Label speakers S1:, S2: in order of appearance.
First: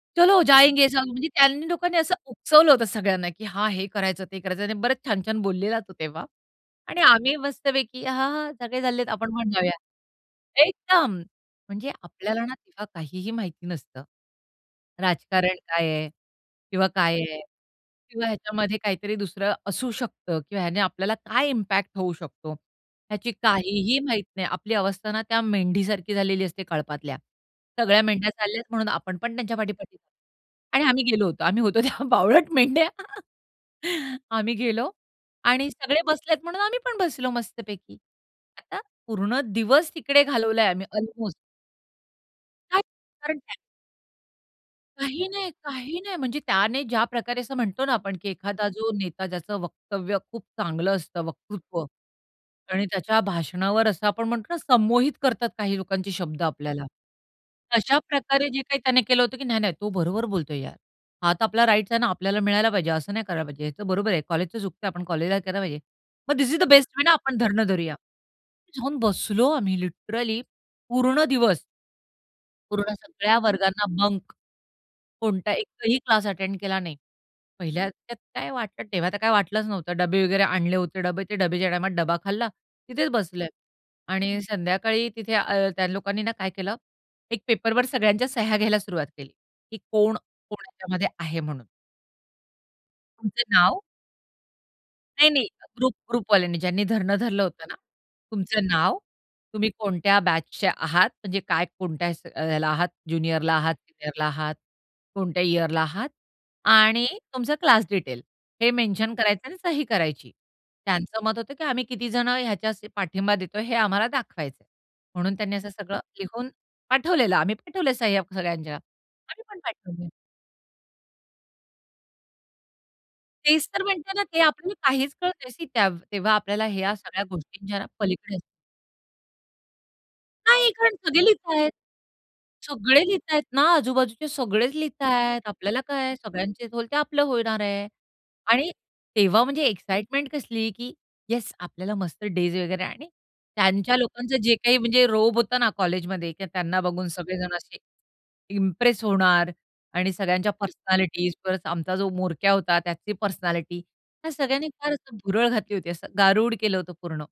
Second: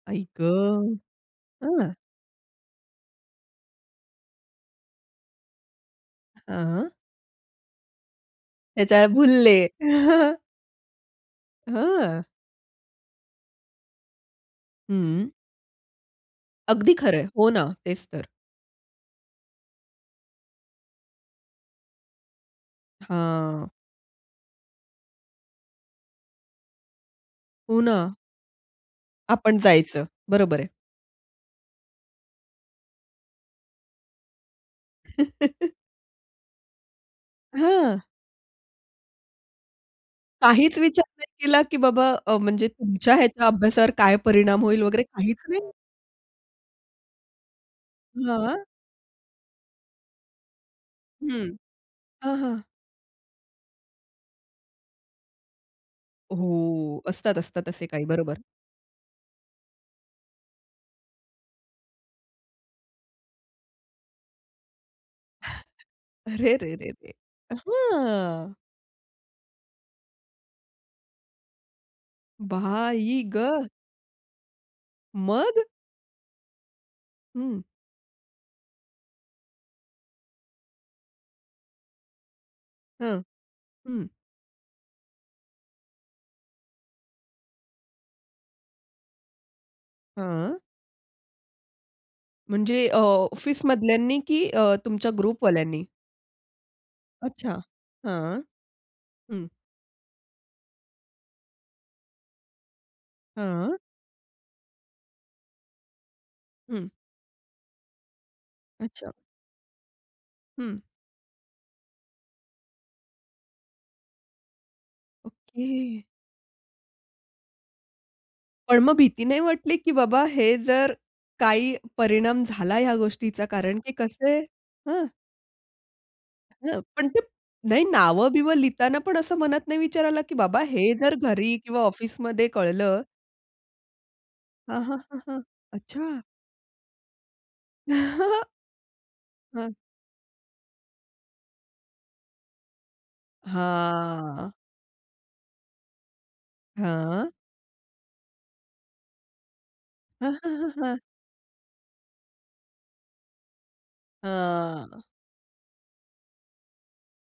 S1: आई ग!
S2: चलो जायेंगे सब म्हणजे त्यांनी
S1: अआ.
S2: लोकांनी असं उकसवलं होतं सगळ्यांना की हां, हे करायचं ते करायचं. आणि बरेच छान-छान बोललेला तो तेव्हा.
S1: अ.
S2: आणि आम्ही मस्तपैकी हां, हां. सगळे चाललेत
S1: त्याच्यावर
S2: आपण पण
S1: भुलले.
S2: जाऊया. एकदम म्हणजे
S1: हं.
S2: आपल्याला ना तेव्हा काहीही माहिती नसतं.
S1: हं.
S2: राजकारण काय आहे? किंवा
S1: अगदी
S2: काय
S1: खरंय.
S2: आहे?
S1: हो ना, तेच तर.
S2: किंवा ह्याच्यामध्ये काहीतरी दुसरं असू शकतं किंवा ह्याने आपल्याला काय इम्पॅक्ट होऊ शकतो?
S1: अ,
S2: ह्याची
S1: हां.
S2: काहीही माहीती नाही. आपली अवस्था ना त्या मेंढीसारखी झालेली असते कळपातल्या.
S1: हो
S2: सगळ्या
S1: ना.
S2: मेंढ्या चालल्यात म्हणून आपण पण त्यांच्या
S1: आपण
S2: पाठी-पाठी,
S1: जायचं. बरोबर आहे.
S2: आणि आम्ही गेलो होतो. आम्ही होतो तेव्हा बावळट मेंढ्या. आम्ही गेलो आणि सगळे बसलेत म्हणून आम्ही पण बसलो मस्तपैकी.
S1: हं.
S2: आता पूर्ण दिवस तिकडे घालवलाय
S1: काहीच
S2: आम्ही
S1: विचार नाही
S2: अल्मोस्ट.
S1: केला की बाबा अ, म्हणजे
S2: नाही.
S1: तुमच्या
S2: कारण
S1: ह्याच्या
S2: की
S1: अभ्यासावर काय परिणाम होईल वगैरे
S2: काही
S1: काहीच
S2: नाही,
S1: नाही?
S2: काही नाही. म्हणजे त्याने ज्या प्रकारे असं म्हणतो ना आपण
S1: हां.
S2: एखादा जो नेता ज्याचं वक्तव्य खूप चांगलं असतं
S1: हं,
S2: वक्तृत्व,
S1: हं, हं.
S2: आणि त्याच्या भाषणावर असं आपण म्हणतो ना संमोहित करतात काही लोकांचे शब्द आपल्याला.
S1: हो, असतात, असतात असे
S2: अशा
S1: काही बरोबर.
S2: प्रकारे जे काही त्याने केलं होतं की "नाही, नाही. तो बरोबर बोलतोय यार. हा तर आपला राइट्स आहे ना. आपल्याला मिळायला पाहिजे. असं नाही करायला पाहिजे. ह्याच बरोबर आहे. कॉलेजचं चुकतंय. आपण कॉलेजला केला पाहिजे." मग धीस
S1: अरे,
S2: इस द
S1: रे,
S2: बेस्ट
S1: रे,
S2: वे
S1: रे!
S2: ना आपण धरणं धरूया.
S1: अहां.
S2: जाऊन बसलो आम्ही लिटरली पूर्ण दिवस. पूर्ण
S1: बाई
S2: सगळ्या
S1: गं!
S2: वर्गांना बंक. कोणताही
S1: मग?
S2: एकही क्लास अटेंड केला नाही.
S1: हं.
S2: पहिल्या त्यात काय वाटलं, तेव्हा तर काय वाटलंच नव्हतं. डब्बे वगैरे आणले होते, डबे ते डबेच्या टायमात डबा खाल्ला. तिथेच
S1: हं,
S2: बसले
S1: हं.
S2: आणि संध्याकाळी तिथे अ, त्या लोकांनी ना काय केलं? एक पेपरवर सगळ्यांच्या सह्या घ्यायला सुरुवात केली की कोण, कोण
S1: हं.
S2: ह्याच्यामध्ये आहे म्हणून.
S1: म्हणजे अ,
S2: तुमचं नाव?
S1: ऑफिसमधल्यांनी की अ, तुमच्या
S2: नाही, नाही.
S1: ग्रुपवाल्यांनी?
S2: ग्रुप ग्रुपवाल्यांनी ज्यांनी धरणं धरलं
S1: अच्छा
S2: होतं ना.
S1: हां,
S2: तुमचं नाव?
S1: हं.
S2: तुम्ही कोणत्या बॅचचे आहात? म्हणजे काय कोणत्या अ, ह्याला आहात ज्युनियरला आहात,
S1: हं.
S2: सीनियरला आहात, कोणत्या इयरला आहात?
S1: हं.
S2: आणि तुमचं क्लास डिटेल हे
S1: अच्छा.
S2: मेन्शन करायचं आणि सही करायची.
S1: हं.
S2: त्यांचं मत होतं की आम्ही कितीजणं ह्याच्या पाठिंबा देतोय हे आम्हाला दाखवायचंय. म्हणून त्यांनी असं सगळं
S1: ओके.
S2: लिहून पाठवलेलं. आम्ही पाठवलंय सह्या सगळ्यांच्या.
S1: पण मग भीती नाही
S2: आम्ही पण
S1: वाटली की
S2: पाठवले.
S1: बाबा हे जर काही परिणाम झाला या गोष्टीचा
S2: तेच
S1: कारण
S2: तर
S1: की
S2: म्हणते ना,
S1: कसं
S2: ते आपल्याला
S1: आहे?
S2: काहीच कळत नाही सी त्या तेव्हा आपल्याला
S1: हं,
S2: ह्या
S1: पण ते
S2: सगळ्या गोष्टी ज्या
S1: नाही
S2: आहेत ना पलीकडे असतात.
S1: नाव-बिव लिहिताना पण असं मनात नाही विचार आला की बाबा
S2: नाही.
S1: हे
S2: कारण
S1: जर
S2: सगळेच लिहत
S1: घरी
S2: आहेत.
S1: किंवा ऑफिसमध्ये कळलं?
S2: सगळे लिहतायत ना आजूबाजूचे सगळेच
S1: हां, हां, हां, हां.
S2: लिहतायत. आपल्याला काय?
S1: अच्छा.
S2: सगळ्यांचे होईल ते आपलं होणार आहे. आणि तेव्हा म्हणजे
S1: हं.
S2: एक्साईटमेंट कसली की येस आपल्याला मस्त डेज वगैरे आणि त्यांच्या लोकांचं
S1: हां.
S2: जे काही म्हणजे रोब होता ना कॉलेजमध्ये किंवा त्यांना बघून
S1: हां.
S2: सगळेजण असे इम्प्रेस होणार आणि
S1: हं,
S2: सगळ्यांच्या
S1: हं, हं, हं.
S2: पर्सनॅलिटीज प्लस आमचा जो म्होरक्या होता त्याची पर्सनॅलिटी ह्या सगळ्यांनी फार
S1: हां.
S2: असं भुरळ घातली होती असं गारुड केलं होतं पूर्ण.